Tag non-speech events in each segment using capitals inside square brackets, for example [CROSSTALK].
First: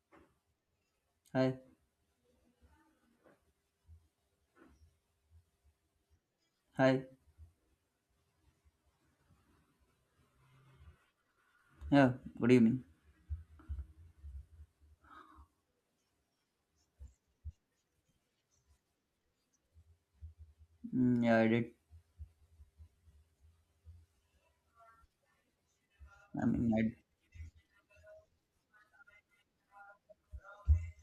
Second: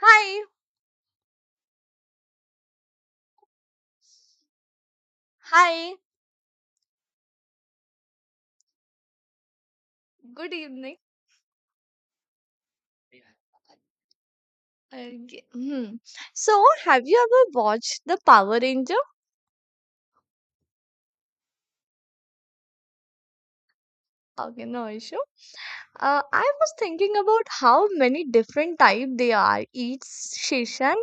Hi, Hi, hi, hi. good evening. Yeah, what good evening. Uh, hmm. So, have you ever watched The Power Ranger? Yeah, I did. Okay, no issue. I I mean, was I. thinking about how many different type they are. Each season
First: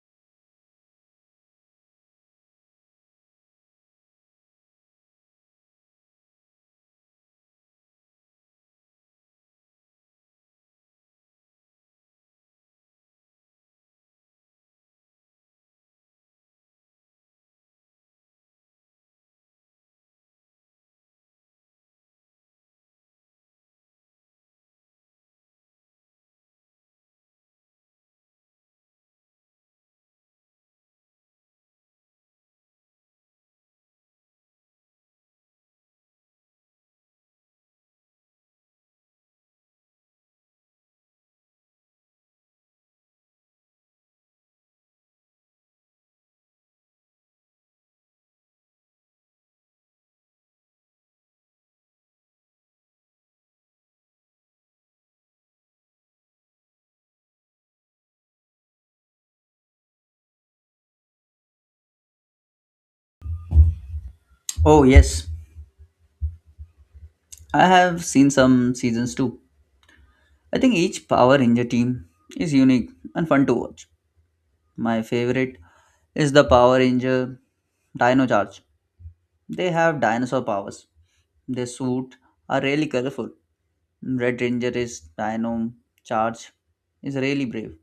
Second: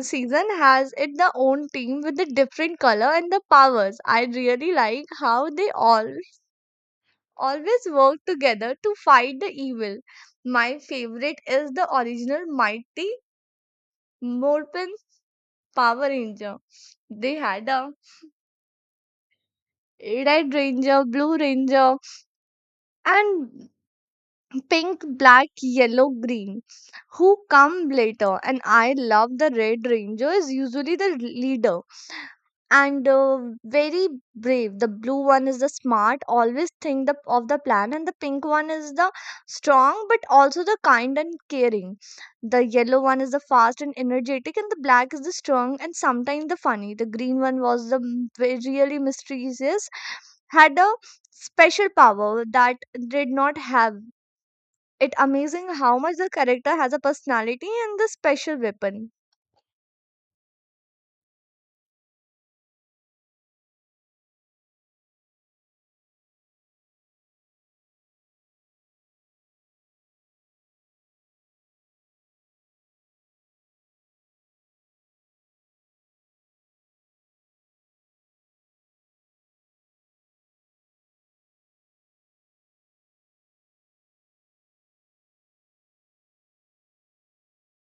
season has it the own team with the different color and the powers. I really like how they all always work together to fight the evil. My favorite is the original Mighty Morphin Power Ranger. They had a Red Ranger, Blue Ranger, and pink, black, yellow, green, who come later. And I love the Red Ranger is usually the leader and very brave. The blue one is the smart, always think of the plan, and the pink one is the strong but also the kind and caring. The yellow one is the fast and energetic, and the black is the strong and sometimes the funny. The green one was really mysterious, had a special power that did not have it amazing how much the character has a personality and the special weapon. Oh yes, I have seen some seasons too. I think each Power Ranger team is unique and fun to watch. My favorite is the Power Ranger Dino Charge. They have dinosaur powers. Their suit are really colorful. Red Ranger is Dino Charge is really brave,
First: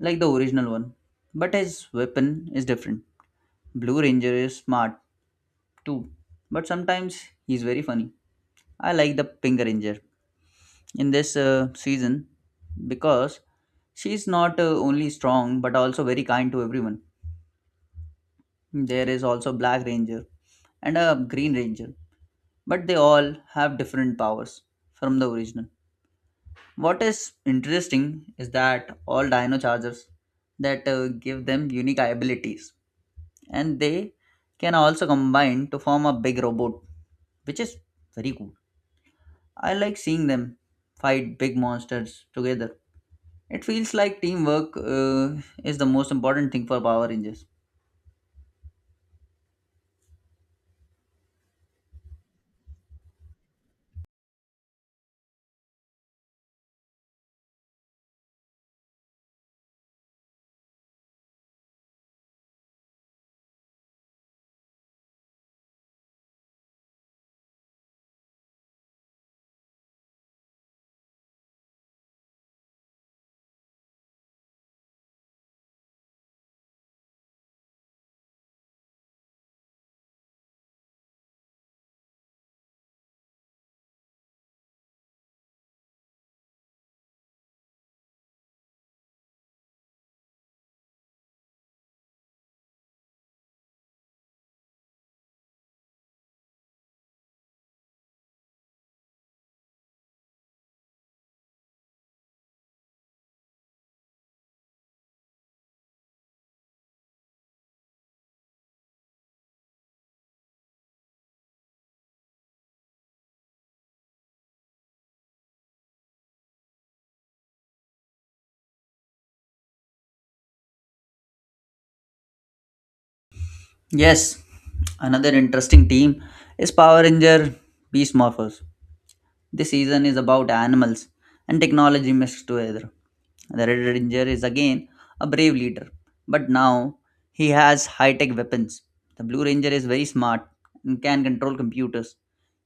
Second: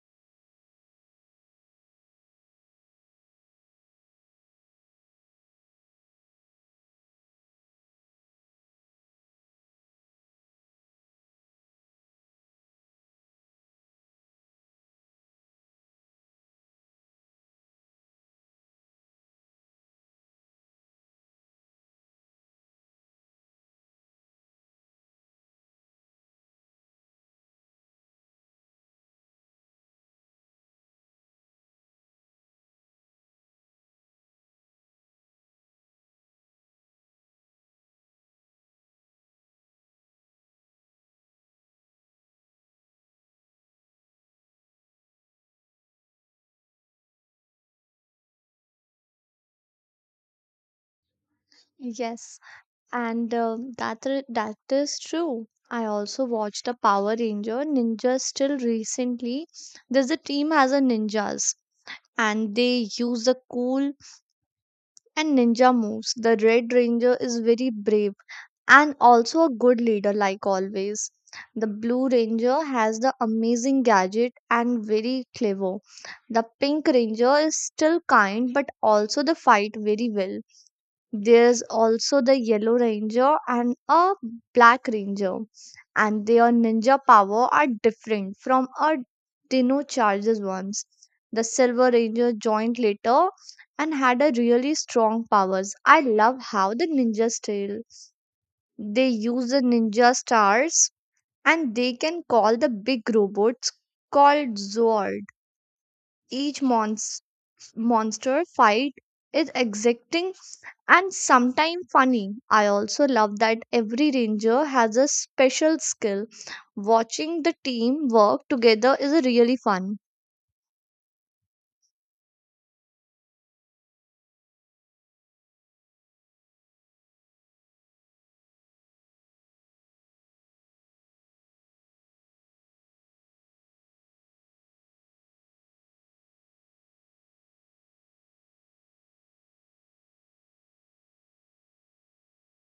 like the original one, but his weapon is different. Blue Ranger is smart too, but sometimes he's very funny. I like the Pink Ranger in this season because she's not only strong but also very kind to everyone. There is also Black Ranger and a Green Ranger, but they all have different powers from the original. What is interesting is that all Dino Chargers that give them unique abilities and they can also combine to form a big robot, which is very cool. I like seeing them fight big monsters together. It feels like teamwork is the most important thing for Power Rangers. Yes, and that is true. I also watched a Power Ranger Ninja still recently. There's a team has a ninjas and they use the cool and ninja moves. The Red Ranger is very brave and also a good leader, like always. The Blue Ranger has the amazing gadget and very clever. The Pink Ranger is still kind but also the fight very well. There's also the Yellow Ranger and a Black Ranger, and their ninja power are different from a Dino Charger's ones. The Silver Ranger joined later and had a really strong powers. I love how the ninjas tell. They use the ninja stars and they can call the big robots called Zord. Each monster fight is exacting and sometimes funny. I also love that every ranger has a special skill. Watching the team work together is really fun. Yes, another interesting team is Power Ranger Beast Morphers. This season is about animals and technology mixed together. The Red Ranger is again a brave leader, but now he has high tech weapons. The Blue Ranger is very smart and can control computers.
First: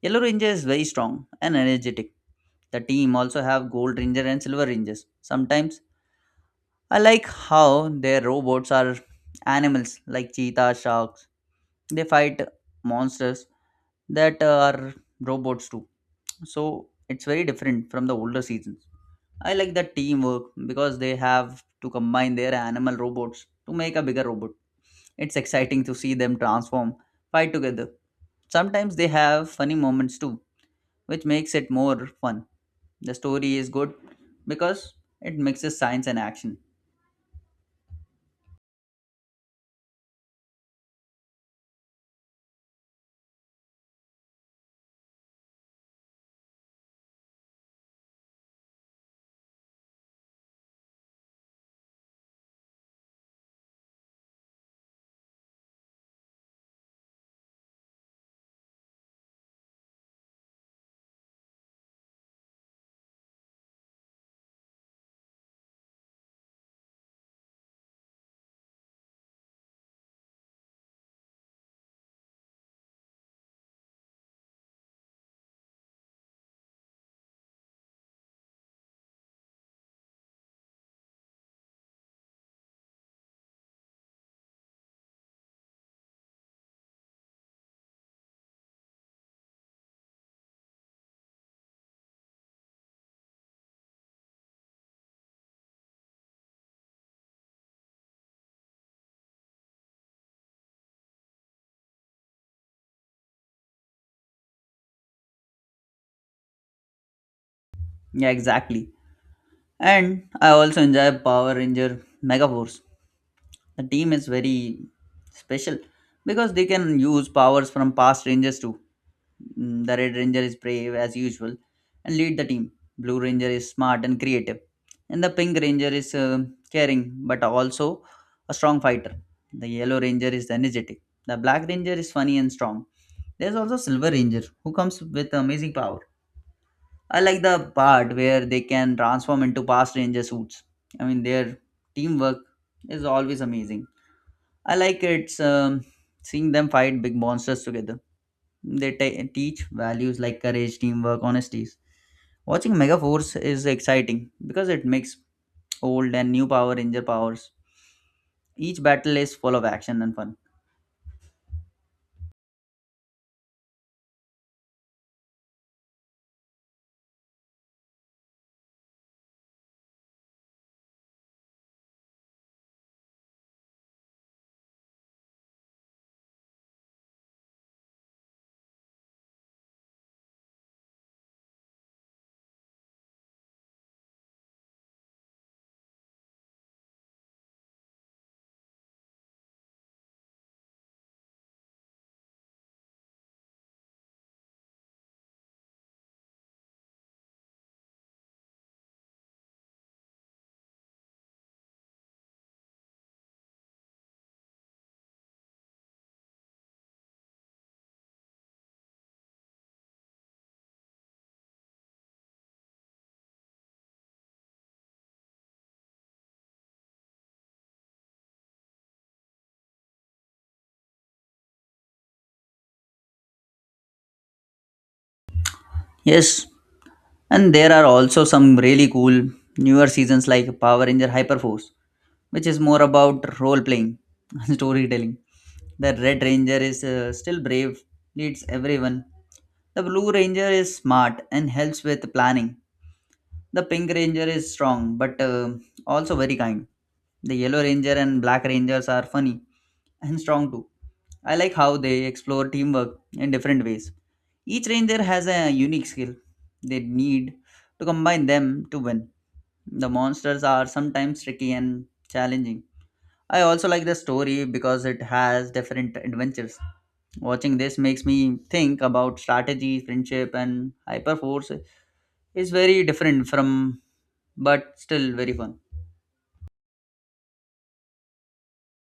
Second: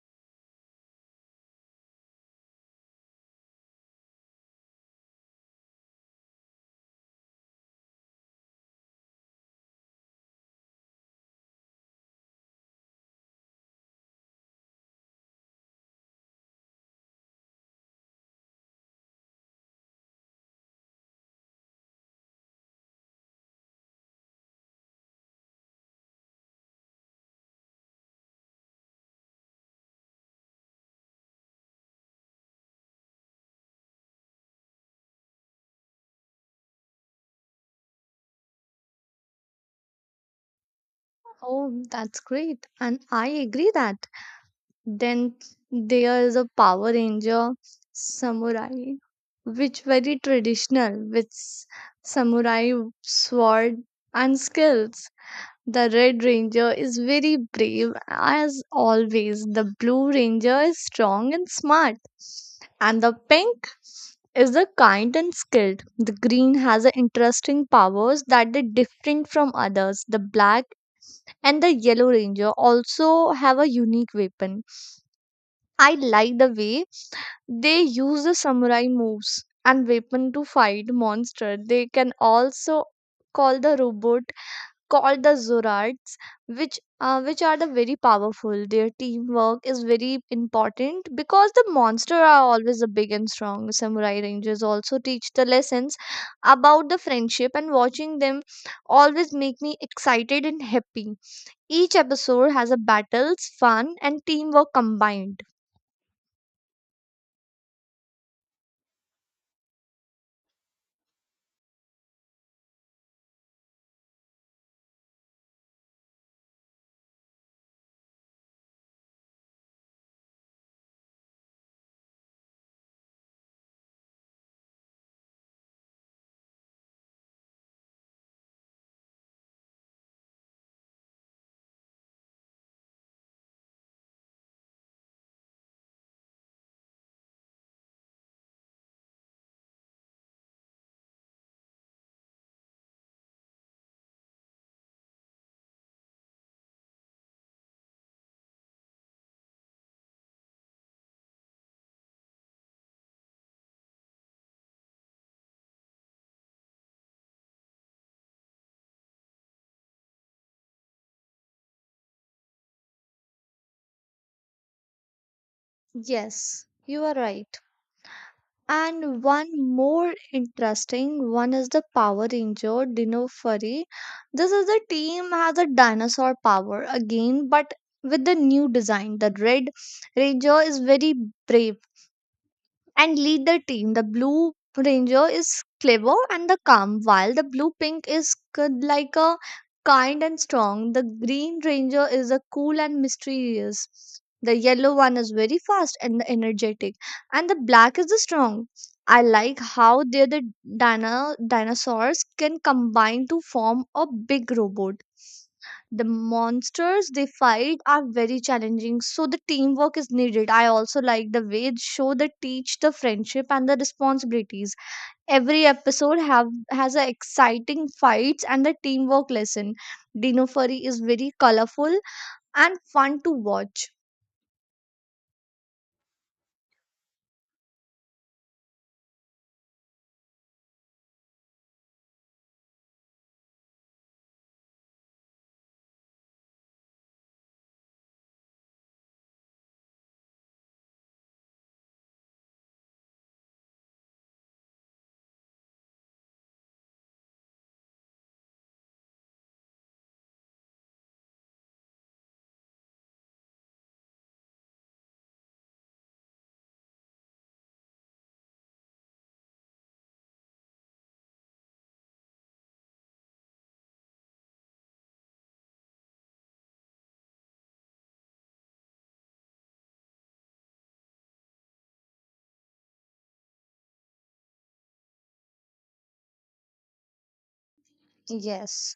Yellow Ranger is very strong and energetic. The team also have gold ranger and silver rangers. Sometimes I like how their robots are animals like cheetah, sharks. They fight monsters that are robots too. So it's very different from the older seasons. I like the teamwork because they have to combine their animal robots to make a bigger robot. It's exciting to see them transform, fight together. Sometimes they have funny moments too, which makes it more fun. The story is good because it mixes science and action. Oh, that's great. And I agree that. Then there is a Power Ranger samurai, which very traditional with samurai sword and skills. The Red Ranger is very brave as always. The Blue Ranger is strong and smart. And the Pink is the kind and skilled. The Green has a interesting powers that are different from others. The Black and the Yellow Ranger also have a unique weapon. I like the way they use the samurai moves and weapon to fight monster. They can also call the robot called the Zorards, which are the very powerful. Their teamwork is very important because the monsters are always a big and strong. Samurai Rangers also teach the lessons about the friendship, and watching them always make me excited and happy. Each episode has a battles, fun, and teamwork combined. Yeah, exactly. And I also enjoy Power Ranger Megaforce. The team is very special because they can use powers from past Rangers too. The Red Ranger is brave as usual and lead the team. Blue Ranger is smart and creative. And the Pink Ranger is caring but also a strong fighter. The Yellow Ranger is energetic. The Black Ranger is funny and strong. There's also Silver Ranger who comes with amazing power. I like the part where they can transform into past Ranger suits. I mean, their teamwork is always amazing. I like it's seeing them fight big monsters together. They teach values like courage, teamwork, honesty. Watching Megaforce is exciting because it makes old and new Power Ranger powers. Each battle is full of action and fun. Yes, you are right. And one more interesting one is the Power Ranger Dinofury. This is a team has a dinosaur power again, but with the new design. The Red Ranger is very brave and lead the team. The blue ranger is clever and the calm, while the blue pink is like a kind and strong. The green ranger is a cool and mysterious. The yellow one is very fast and energetic, and the black is the strong. I like how they the dinosaurs can combine to form a big robot. The monsters they fight are very challenging, so the teamwork is needed. I also like the way the show the teach the friendship and the responsibilities. Every episode have has a exciting fights and the teamwork lesson. Dino furry is very colorful and fun to watch. Yes, and there are also some really cool newer seasons like Power Ranger Hyperforce, which is more about role playing [LAUGHS] and storytelling. The Red Ranger is still brave, leads everyone. The Blue Ranger is smart and helps with planning. The pink ranger is strong, but also very kind. The yellow ranger and black rangers are funny and strong too. I like how they explore teamwork in different ways. Each ranger has a unique skill. They need to combine them to win. The monsters are sometimes tricky and challenging. I also like the story because it has different adventures. Watching this makes me think about strategy, friendship, and hyperforce is very different from but still very fun. Yes,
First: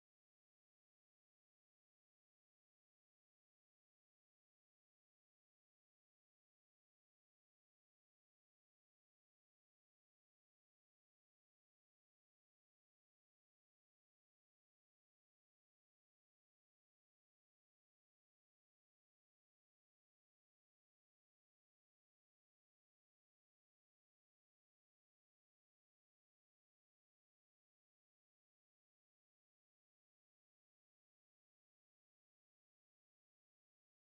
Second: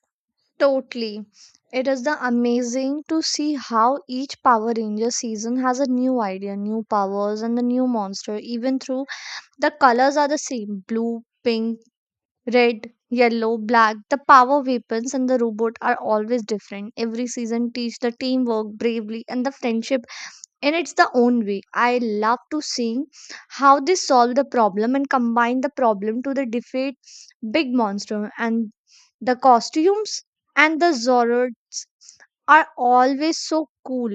totally, it is the amazing to see how each power ranger season has a new idea, new powers, and the new monster, even through the colors are the same: blue, pink, Red, yellow, black, the power weapons and the robot are always different. Every season teach the teamwork, bravery, and the friendship in its the own way. I love to see how they solve the problem and combine the problem to the defeat big monster and the costumes and the horror are always so cool.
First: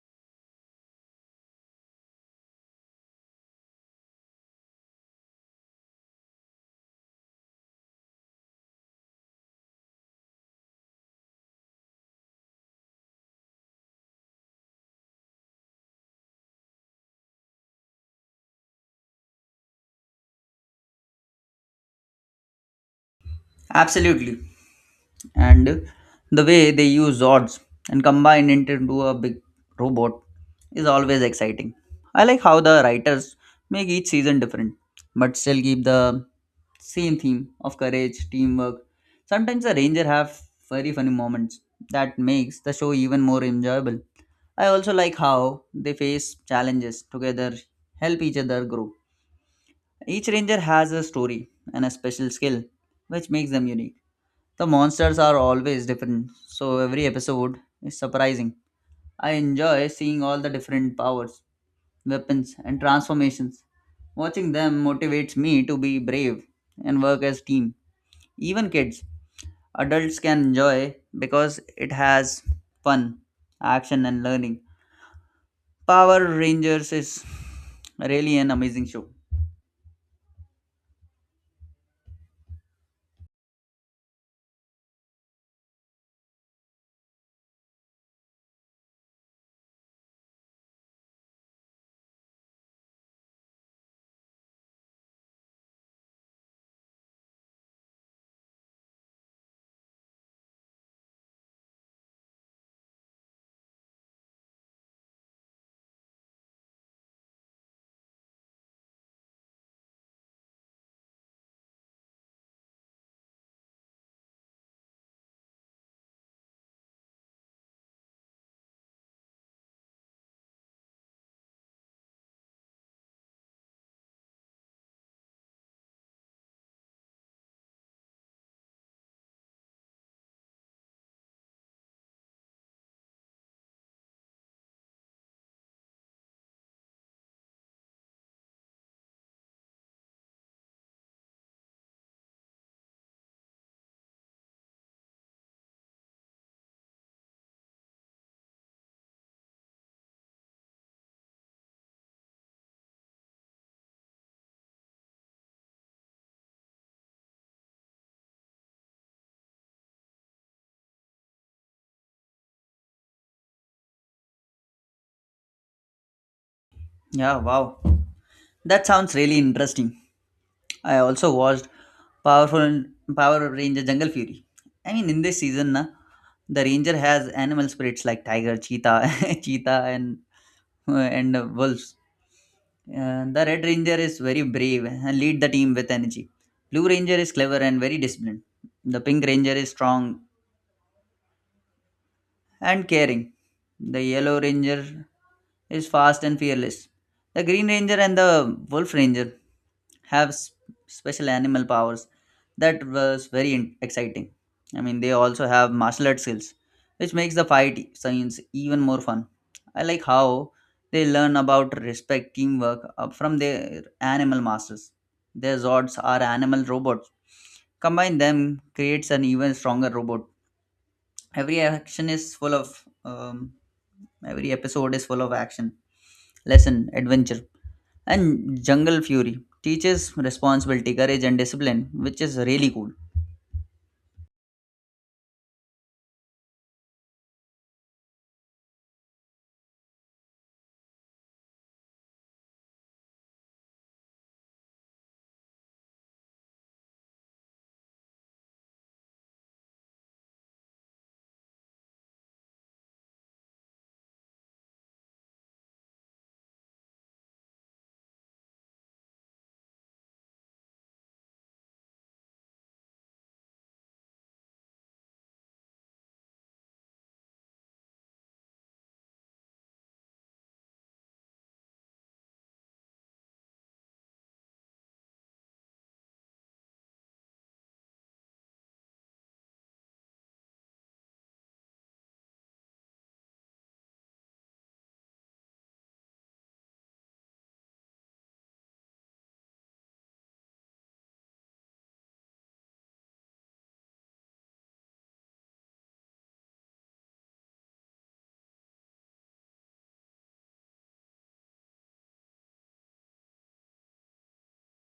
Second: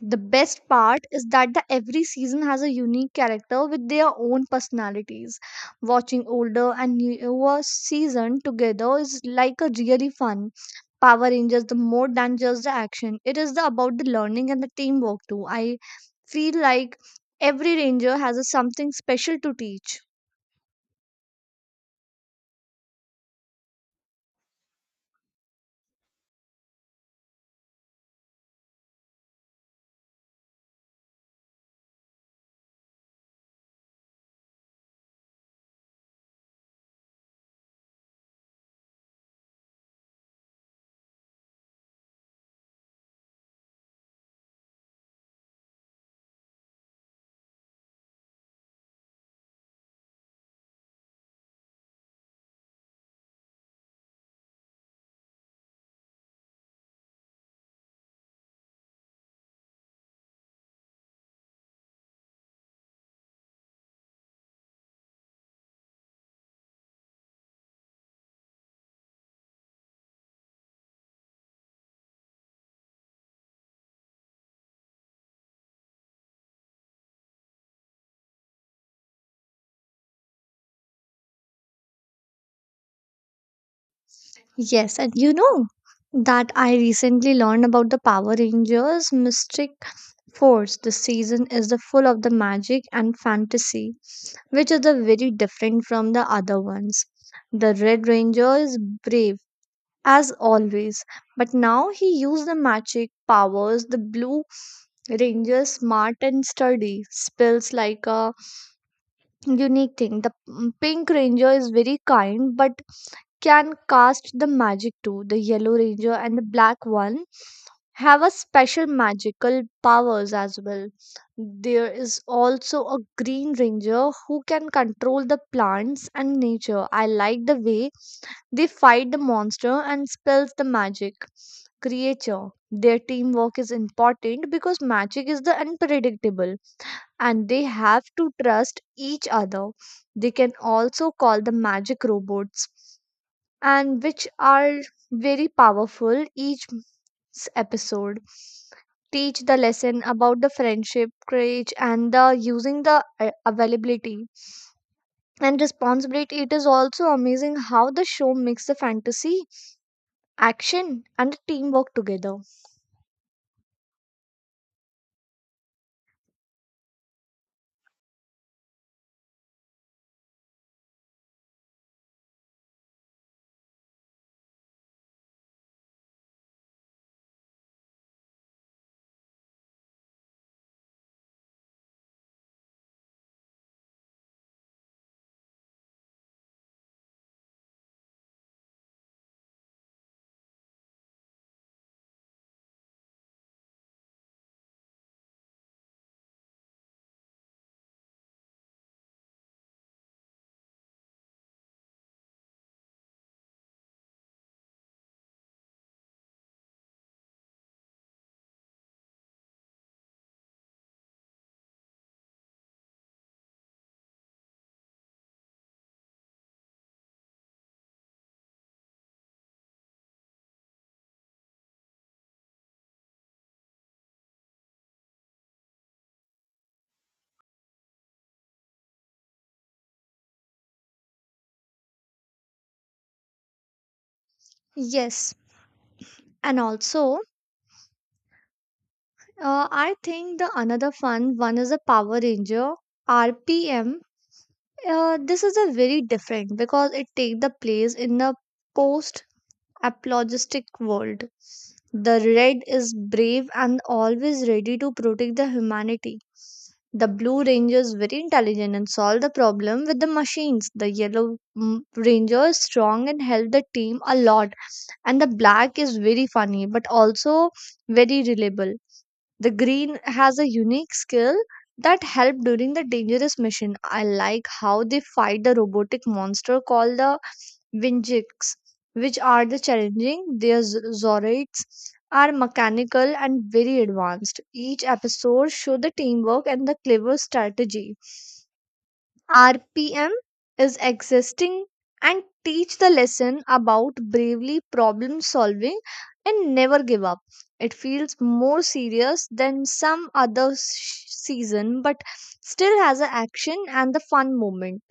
The best part is that the every season has a unique character with their own personalities. Watching older and newer season together is like a really fun. Power Rangers the more than just the action. It is the about the learning and the teamwork too. I feel like every ranger has a something special to teach. Absolutely. And the way they use odds and combine it into a big robot is always exciting. I like how the writers make each season different but still keep the same theme of courage teamwork. Sometimes the ranger have very funny moments that makes the show even more enjoyable. I also like how they face challenges together, help each other grow. Each ranger has a story and a special skill, which makes them unique. The monsters are always different, so every episode is surprising. I enjoy seeing all the different powers, weapons, and transformations. Watching them motivates me to be brave and work as team. Even kids, adults can enjoy because it has fun, action and learning. Power Rangers is really an amazing show. Yes, and you know that I recently learned about the Power Rangers Mystic Fourth, the season is the full of the magic and fantasy, which is the very different from the other ones. The Red Ranger is brave as always, but now he uses the magic powers. The Blue Ranger is smart and sturdy, spells like a unique thing. The Pink Ranger is very kind but can cast the magic too. The Yellow Ranger and the Black one have a special magical powers as well. There is also a green ranger who can control the plants and nature. I like the way they fight the monster and spells the magic creature. Their teamwork is important because magic is the unpredictable and they have to trust each other. They can also call the magic robots and which are very powerful. Each episode teach the lesson about the friendship, courage, and the using the availability and responsibility. It is also amazing how the show makes the fantasy, action, and teamwork together. Yeah, wow. That sounds really interesting. I also watched Powerful Power Ranger Jungle Fury. I mean, in this season, na, the ranger has animal spirits like tiger, cheetah, [LAUGHS] cheetah, and wolves. The red ranger is very brave and lead the team with energy. Blue ranger is clever and very disciplined. The pink ranger is strong and caring. The yellow ranger is fast and fearless. The Green Ranger and the Wolf Ranger have special animal powers that was very exciting. I mean, they also have martial arts skills, which makes the fight scenes even more fun. I like how they learn about respect, teamwork from their animal masters. Their Zords are animal robots. Combine them creates an even stronger robot. Every action is full of Every episode is full of action, lesson, adventure, and jungle fury. Teaches responsibility, courage, and discipline, which is really cool. Yes, and also, I think the another fun one is a power ranger RPM. This is a very different because it take the place in the post apologistic world. The red is brave and always ready to protect the humanity. The blue ranger is very intelligent and solve the problem with the machines. The yellow ranger is strong and help the team a lot. And the black is very funny but also very reliable. The green has a unique skill that help during the dangerous mission. I like how they fight the robotic monster called the Vinjiks, which are the challenging. Their Zoroids are mechanical and very advanced. Each episode show the teamwork and the clever strategy. RPM is existing and teach the lesson about bravely problem solving and never give up. It feels more serious than some other season, but still has an action and the fun moment.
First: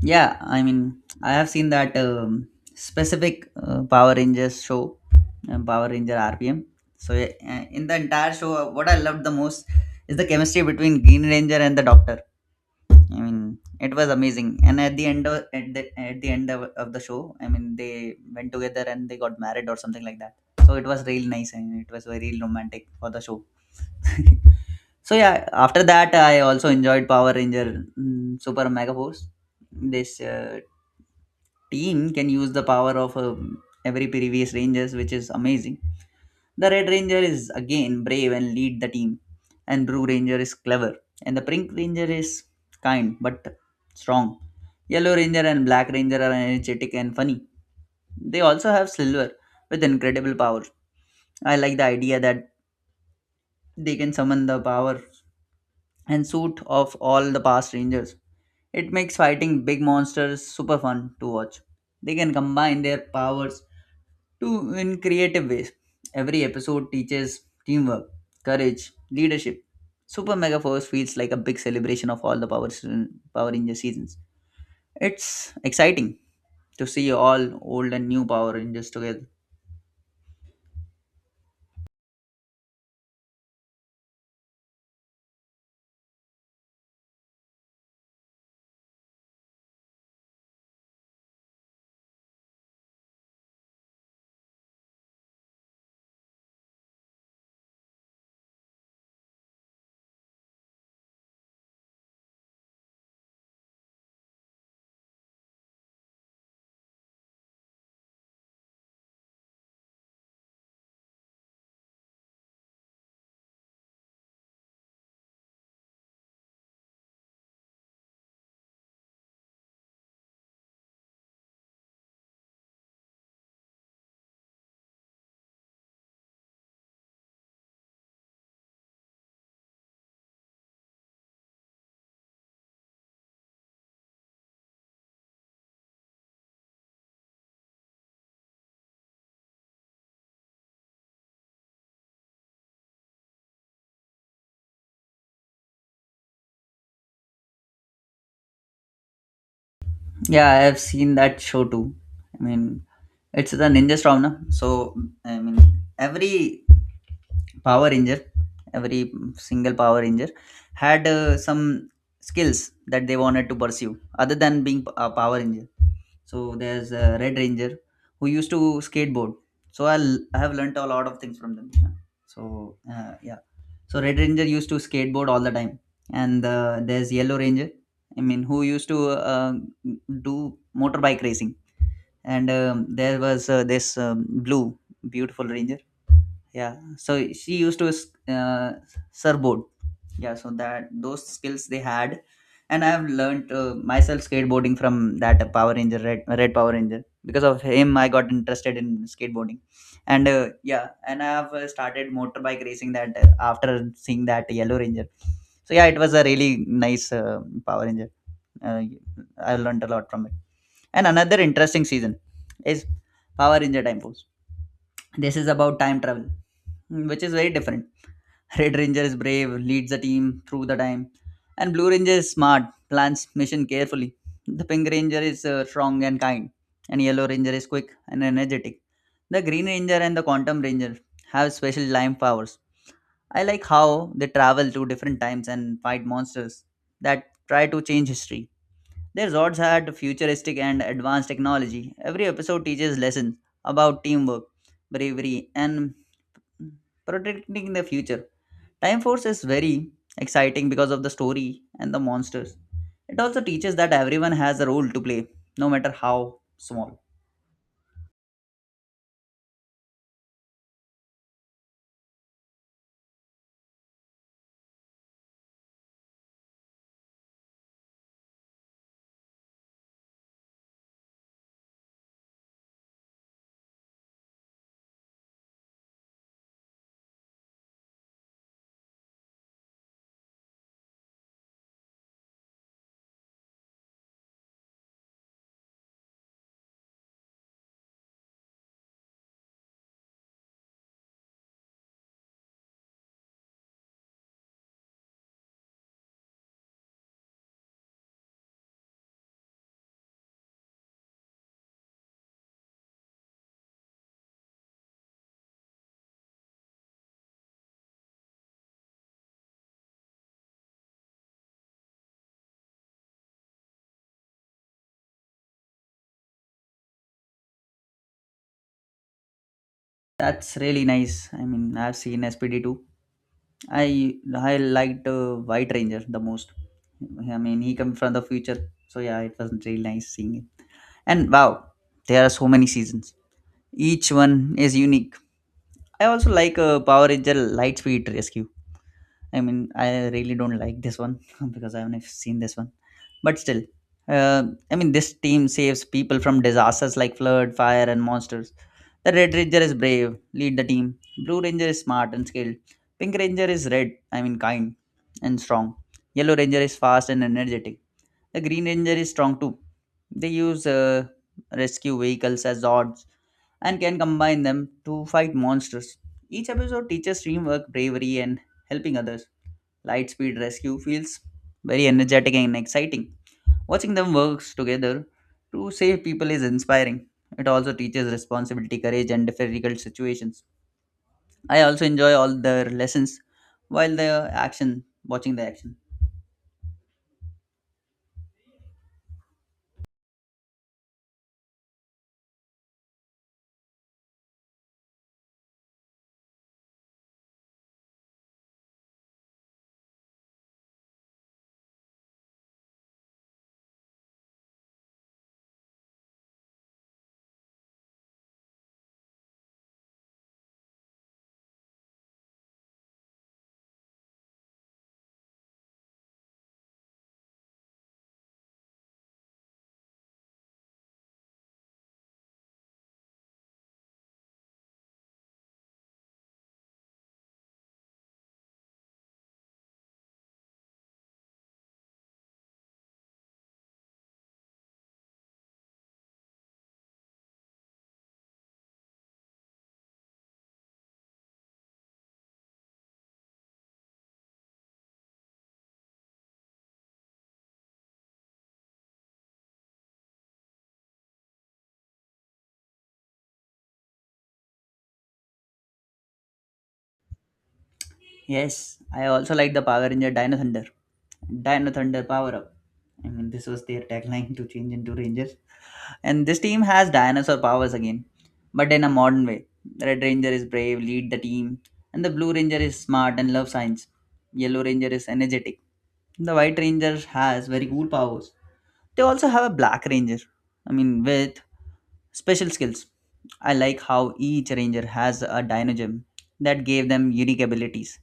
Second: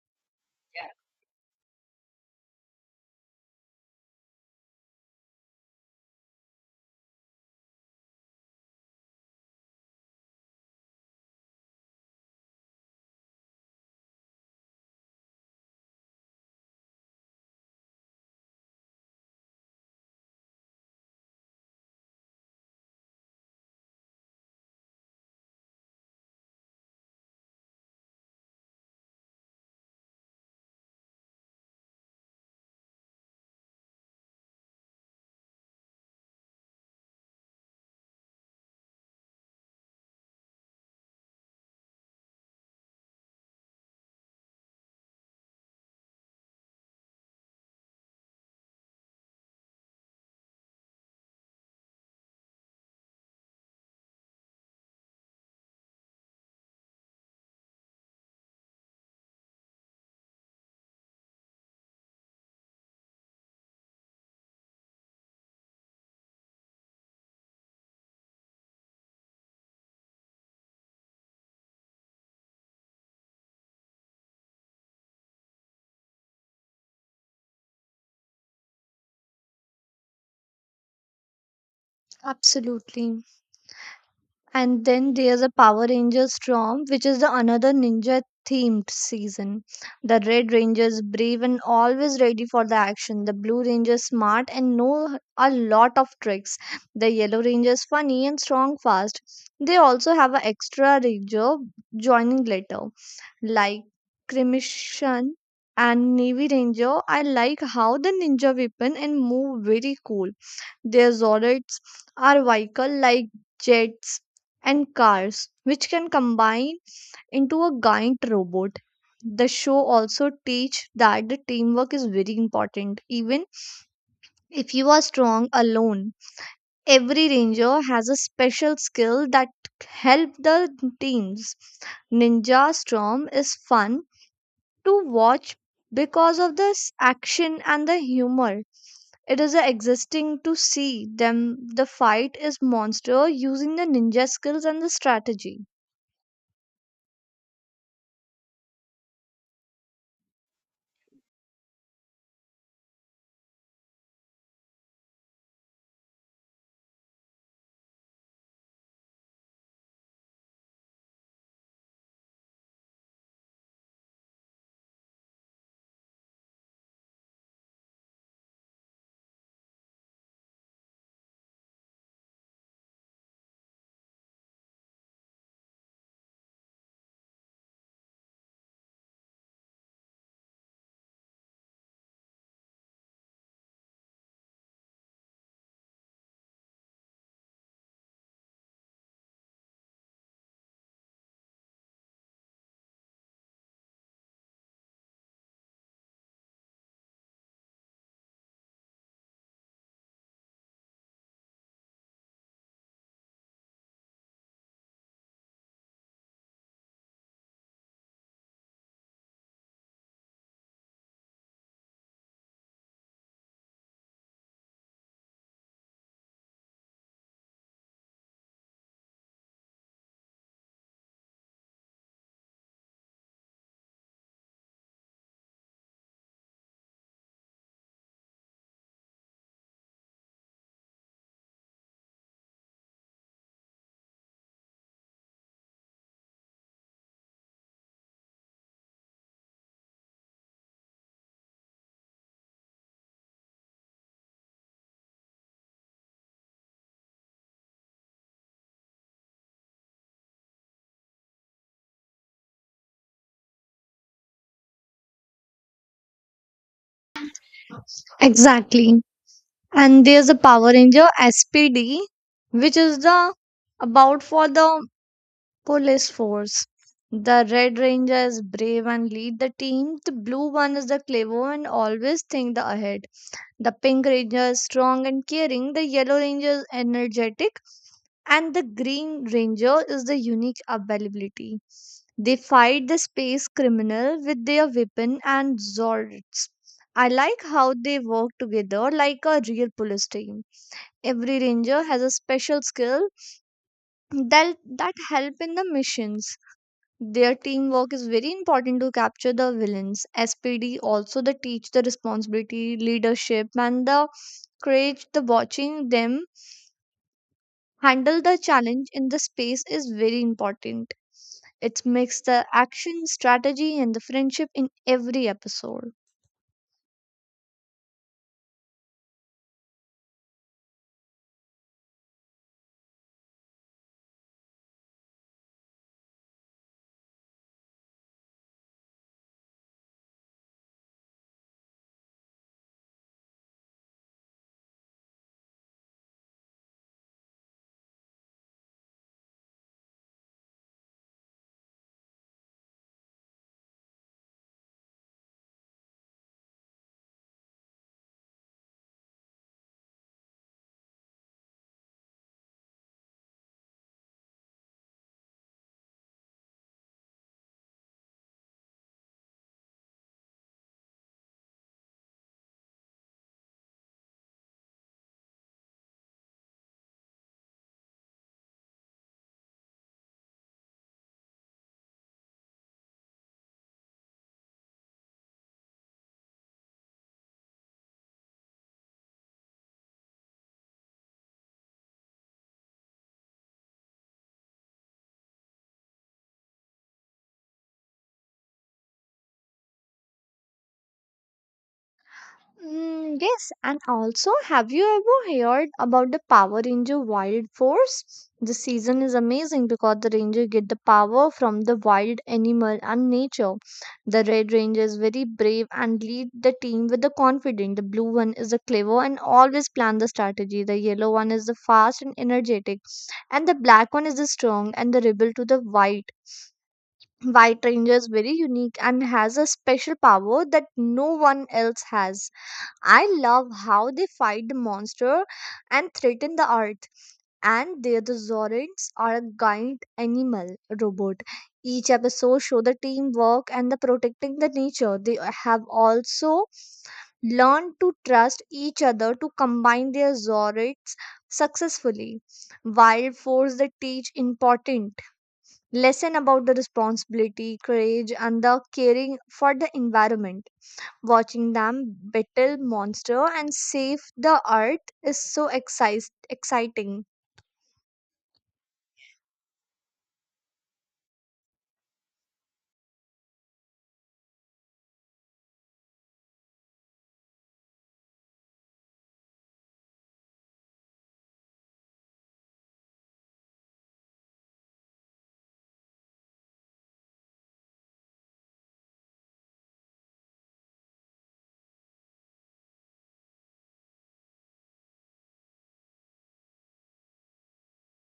Yeah, I mean, I have seen that specific Power Rangers show, Power Ranger RPM. So, yeah, in the entire show, what I loved the most is the chemistry between Green Ranger and the Doctor. I mean, it was amazing. And at the end of the show, I mean, they went together and they got married or something like that. So it was really nice and it was very romantic for the show. [LAUGHS] So yeah, after that, I also enjoyed Power Ranger Super Mega Force. This team can use the power of every previous Rangers, which is amazing. The Red Ranger is again brave and lead the team, and Blue Ranger is clever, and the Pink Ranger is kind but strong. Yellow Ranger and Black Ranger are energetic and funny. They also have Silver with incredible power. I like the idea that they can summon the power and suit of all the past Rangers. It makes fighting big monsters super fun to watch. They can combine their powers to in creative ways. Every episode teaches teamwork, courage, leadership. Super Mega Force feels like a big celebration of all the powers Power Ranger seasons. It's exciting to see all old and new Power Rangers together. Absolutely. And then there's a Power Ranger Storm, which is the another ninja themed season. The Red Ranger is brave and always ready for the action. The Blue Ranger is smart and know a lot of tricks. The Yellow Ranger is funny and strong fast. They also have an extra ranger joining later, like Cremation and Navy Ranger. I like how the ninja weapon and move very cool. Their zoroasts are vehicle like jets and cars, which can combine into a giant robot. The show also teach that the teamwork is very important. Even if you are strong alone, every ranger has a special skill that help the teams. Ninja Storm is fun to watch because of the action and the humor. It is a exhausting to see them. The fight is monster using the ninja skills and the strategy. Yeah, I have seen that show too. I mean, it's the Ninja Storm, na? So, I mean, every Power Ranger, every single Power Ranger had some skills that they wanted to pursue other than being a Power Ranger. So, there's a Red Ranger who used to skateboard. So, I have learnt a lot of things from them. So, yeah. So Red Ranger used to skateboard all the time, and there's Yellow Ranger. I mean, who used to do motorbike racing, and there was this blue beautiful ranger. Yeah, so she used to uh, surfboard. Yeah, so that those skills they had, and I have learned myself skateboarding from that power ranger red power ranger. Because of him I got interested in skateboarding, and yeah, and I have started motorbike racing that after seeing that yellow ranger. So yeah, it was a really nice power ranger. uh, I learned a lot from it. And another interesting season is Power Ranger Time Force. This is about time travel, which is very different. Red Ranger is brave, leads the team through the time, and Blue Ranger is smart, plans mission carefully. The Pink Ranger is strong and kind, and Yellow Ranger is quick and energetic. The Green Ranger and the Quantum Ranger have special time powers. I like how they travel to different times and fight monsters that try to change history. Their Zords had futuristic and advanced technology. Every episode teaches lessons about teamwork, bravery, and protecting the future. Time Force is very exciting because of the story and the monsters. It also teaches that everyone has a role to play, no matter how small. Exactly. And there's the Power Ranger SPD, which is the about for the police force. The Red Ranger is brave and lead the team. The blue one is the clever and always think the ahead. The pink ranger is strong and caring. The yellow ranger is energetic. And the Green Ranger is the unique availability. They fight the space criminal with their weapon and zords. I like how they work together like a real police team. Every ranger has a special skill that help in the missions. Their teamwork is very important to capture the villains. SPD also they teach the responsibility, leadership, and the courage. The watching them handle the challenge in the space is very important. It makes the action, strategy, and the friendship in every episode. That's really nice. I mean, I've seen SPD2. I liked White Ranger the most. I mean, he comes from the future, so yeah, it was really nice seeing him. And wow, there are so many seasons. Each one is unique. I also like Power Ranger Lightspeed Rescue. I mean, I really don't like this one [LAUGHS] because I haven't seen this one. But still, uh, I mean, this team saves people from disasters like flood, fire, and monsters. The Red Ranger is brave, lead the team. Blue Ranger is smart and skilled. Pink Ranger is red, I mean, kind and strong. Yellow Ranger is fast and energetic. The Green Ranger is strong too. They use rescue vehicles as odds and can combine them to fight monsters. Each episode teaches teamwork, bravery, and helping others. Lightspeed Rescue feels very energetic and exciting. Watching them work together to save people is inspiring. It also teaches responsibility, courage, and difficult situations. I also enjoy all their lessons while the action, watching the action. Mm, yes, and also, have you ever heard about the Power Ranger Wild Force? The season is amazing because the ranger get the power from the wild animal and nature. The red ranger is very brave and lead the team with the confidence. The blue one is the clever and always plan the strategy. The yellow one is the fast and energetic, and the black one is the strong and the rebel to the white. White Ranger is very unique and has a special power that no one else has. I love how they fight the monster and threaten the earth. And their the Zorans are a giant animal robot. Each episode show the teamwork and the protecting the nature. They have also learned to trust each other to combine their Zorans successfully. Wild Force they teach important lesson about the responsibility, courage, and the caring for the environment. Watching them battle monster and save the earth is so exciting. Yes, I also like the Power Ranger Dino Thunder. Dino Thunder power up. I mean, this was their tagline to change into Rangers. And this team has dinosaur powers again, but in a modern way. Red Ranger is brave, lead the team, and the Blue Ranger is smart and love science. Yellow Ranger is energetic. The White Ranger has very cool powers. They also have a Black Ranger, I mean, with special skills. I like how each Ranger has a Dino Gem that gave them unique abilities.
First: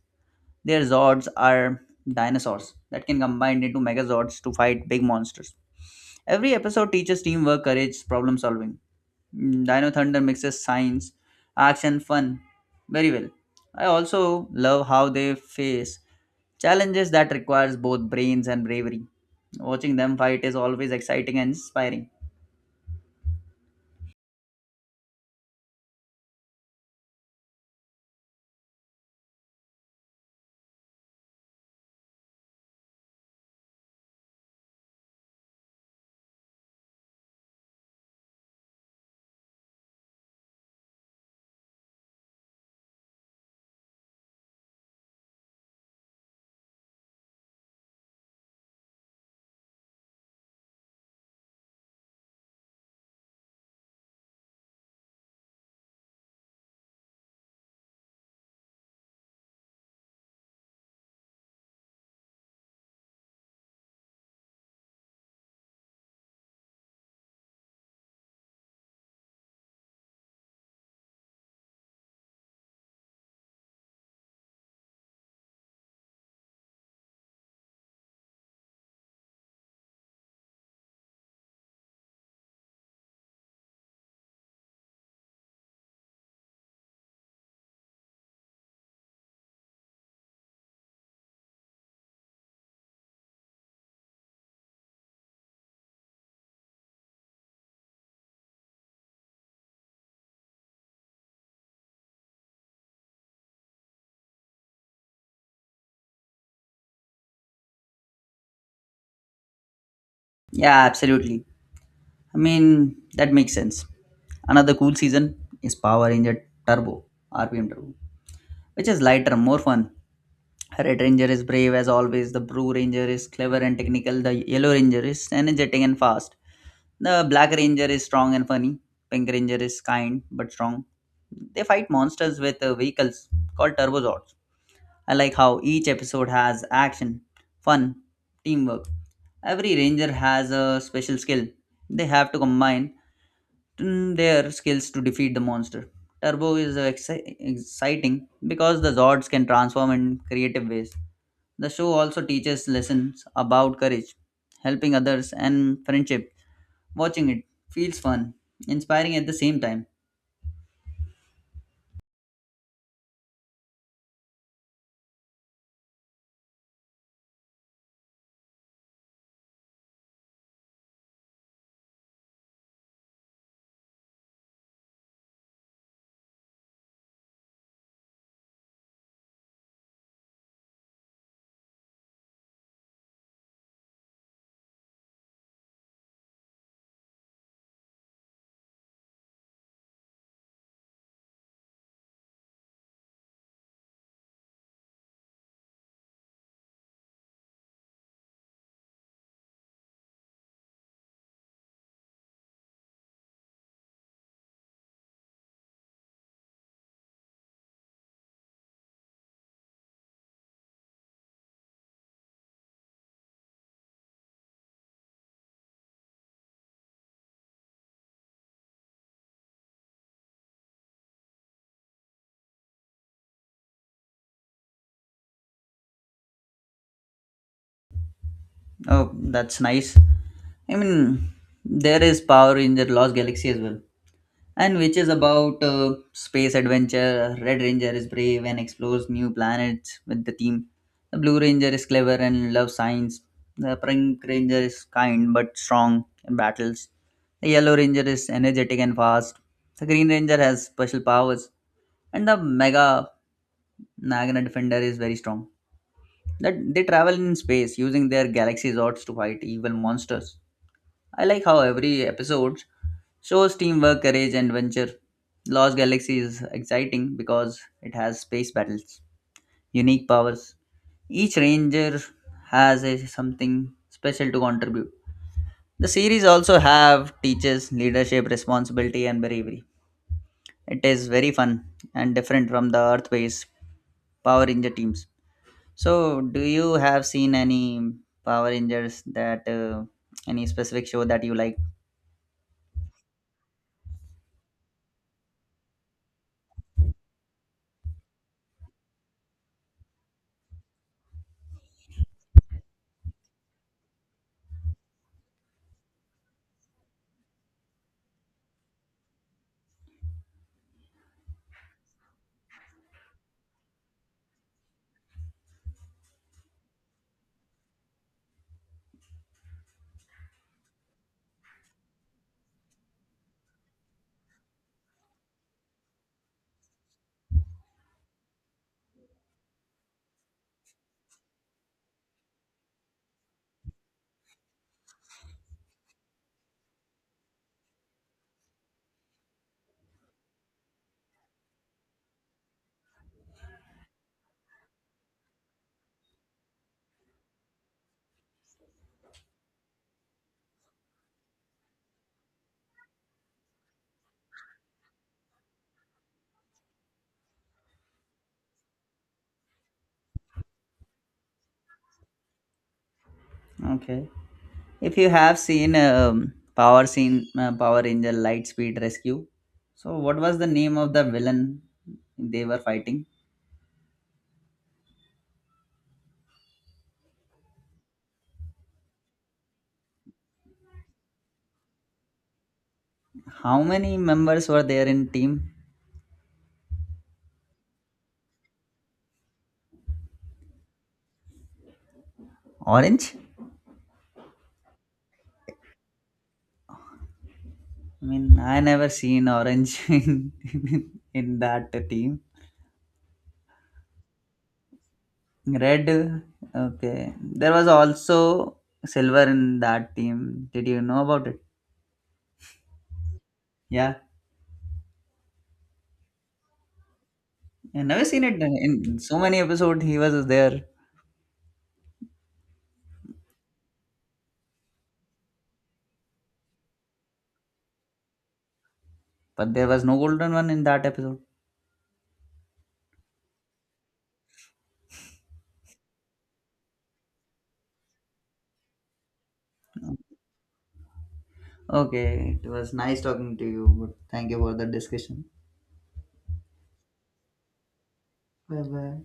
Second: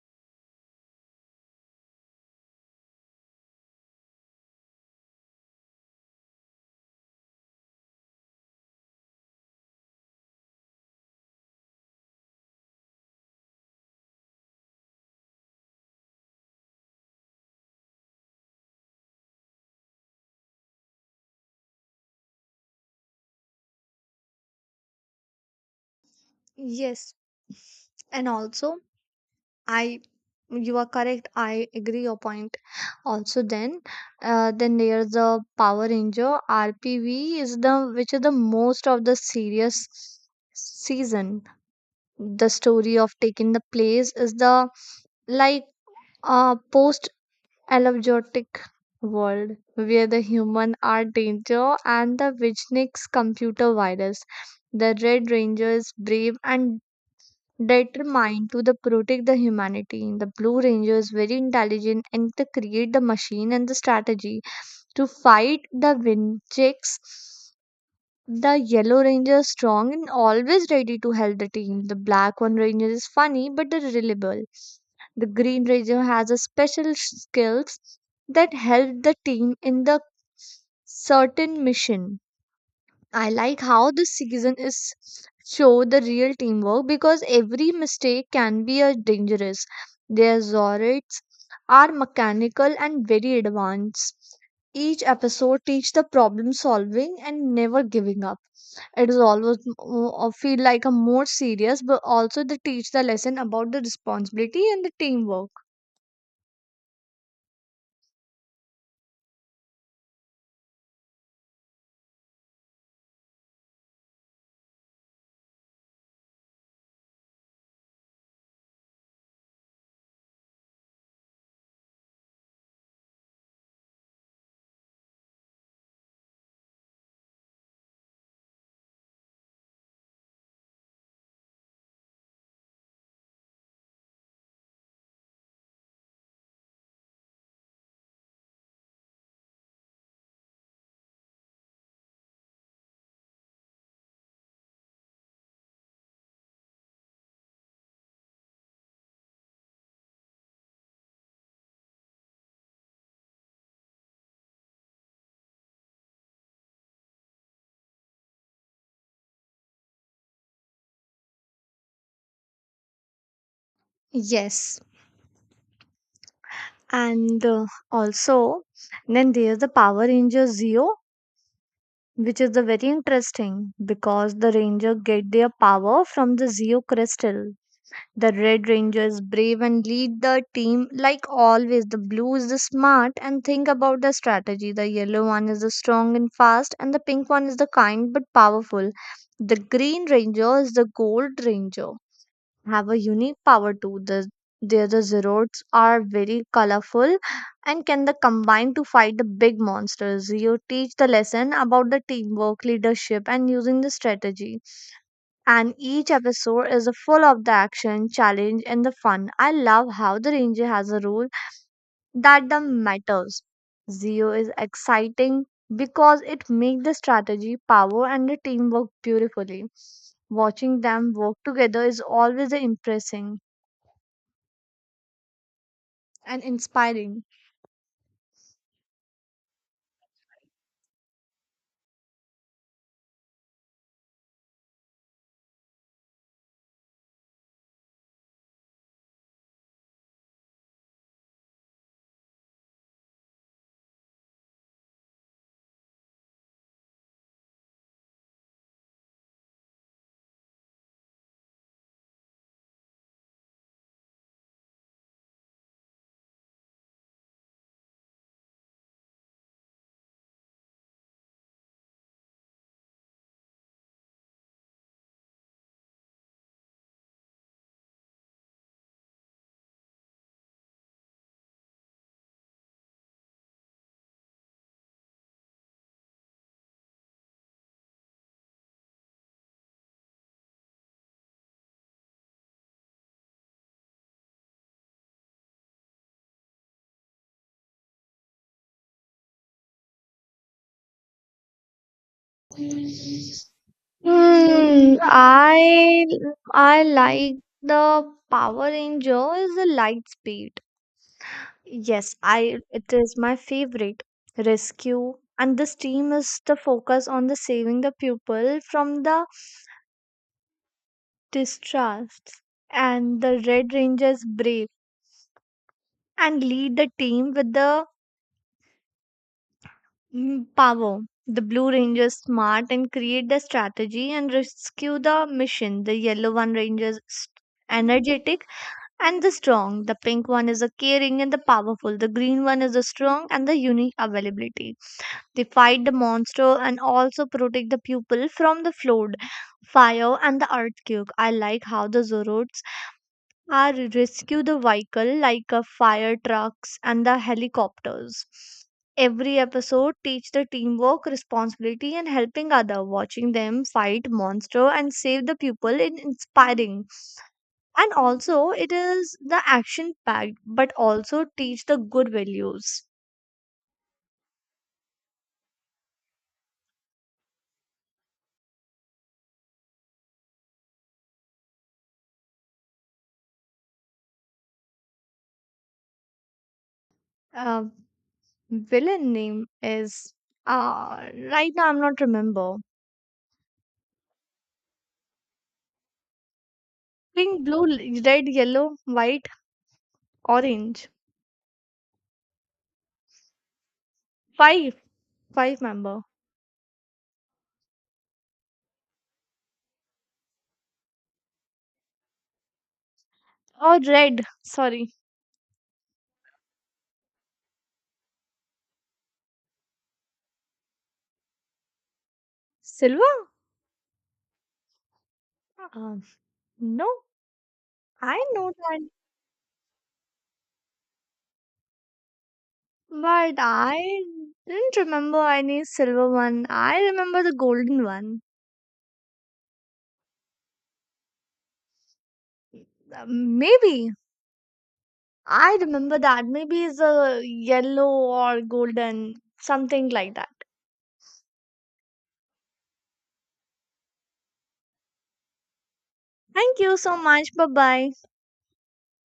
Their Zords are dinosaurs that can combine into Megazords to fight big monsters. Every episode teaches teamwork, courage, problem solving. Dino Thunder mixes science, action, fun very well. I also love how they face challenges that requires both brains and bravery. Watching them fight is always exciting and inspiring. Yes, and also I you are correct. I agree your point. Also, then there's the Power Ranger RPV is the which is the most of the serious season. The story of taking the place is the like a post allergic world where the human are danger and the Vichnik's computer virus. The Red Ranger is brave and determined to the protect the humanity. The Blue Ranger is very intelligent and to create the machine and the strategy to fight the Vichnik's. The yellow ranger is strong and always ready to help the team. The black one ranger is funny but reliable. The green ranger has a special skills that help the team in the certain mission. I like how this season is show the real teamwork because every mistake can be a dangerous. Their Zords are mechanical and very advanced. Each episode teach the problem solving and never giving up. It is always feel like a more serious, but also they teach the lesson about the responsibility and the teamwork. Yeah, absolutely. I mean, that makes sense. Another cool season is Power Ranger Turbo, RPM Turbo, which is lighter, more fun. Red Ranger is brave as always, the Blue Ranger is clever and technical, the Yellow Ranger is energetic and fast. The Black Ranger is strong and funny. Pink Ranger is kind but strong. They fight monsters with vehicles called Turbozords. I like how each episode has action, fun, teamwork. Every ranger has a special skill. They have to combine their skills to defeat the monster. Turbo is exciting because the Zords can transform in creative ways. The show also teaches lessons about courage, helping others, and friendship. Watching it feels fun, inspiring at the same time. Yes, and also then there's the Power Ranger Zeo, which is the very interesting because the ranger get their power from the Zeo crystal. The red ranger is brave and lead the team like always. The blue is the smart and think about the strategy. The yellow one is the strong and fast, and the pink one is the kind but powerful. The green ranger is the gold ranger, have a unique power too. Their zeroids are very colorful and can the combine to fight the big monsters. You teach the lesson about the teamwork, leadership, and using the strategy. And each episode is full of the action, challenge, and the fun. I love how the ranger has a role that the matters. Zio is exciting because it makes the strategy, power, and the teamwork beautifully. Watching them work together is always impressive and inspiring. Oh, that's nice. I mean, there is Power Ranger Lost Galaxy as well, and which is about space adventure. Red Ranger is brave and explores new planets with the team. The Blue Ranger is clever and loves science. The Pink Ranger is kind but strong in battles. The Yellow Ranger is energetic and fast. The Green Ranger has special powers, and the Mega Nagana Defender is very strong. That they travel in space using their galaxy swords to fight evil monsters. I like how every episode shows teamwork, courage, and adventure. Lost Galaxy is exciting because it has space battles, unique powers. Each ranger has a, something special to contribute. The series also have teaches leadership, responsibility, and bravery. It is very fun and different from the Earth-based Power Ranger teams. So, do you have seen any Power Rangers that any specific show that you like? Hmm, I I like the Power Rangers is the Lightspeed. Yes, I it is my favorite. Rescue, and this team is the focus on the saving the pupil from the distrust. And the Red Rangers brave and lead the team with the Pavo. The blue rangers smart and create the strategy and rescue the mission. The yellow one rangers energetic and the strong. The pink one is the caring and the powerful. The green one is the strong and the unique availability. They fight the monster and also protect the pupil from the flood, fire, and the earthquake. I like how the Zoroark are rescue the vehicle like a fire trucks and the helicopters. Every episode teach the teamwork, responsibility, and helping other. Watching them fight monster and save the people in inspiring. And also it is the action packed, but also teach the good values. Okay, if you have seen Power Scene, Power Ranger Lightspeed Rescue. So, what was the name of the villain they were fighting? Uh, Villain name is uh right now I'm not remember. How many members were there in team? Pink, blue, red, yellow, white, orange. Orange? Five. Five member. I mean, I never seen orange [LAUGHS] in that team. Oh, red. Sorry. Red? Okay. There was also silver in that team. Did you know about it? Silver? Yeah. Um, no, I never I seen it know that, in so many episodes. He was there, but I didn't remember any silver one. I remember the golden one. but there was no golden one in that episode. Maybe. I remember that. Maybe it's a yellow or golden, something like that. Okay, it was nice talking to you. Thank you for the discussion. Thank you so much. Bye bye. Bye bye.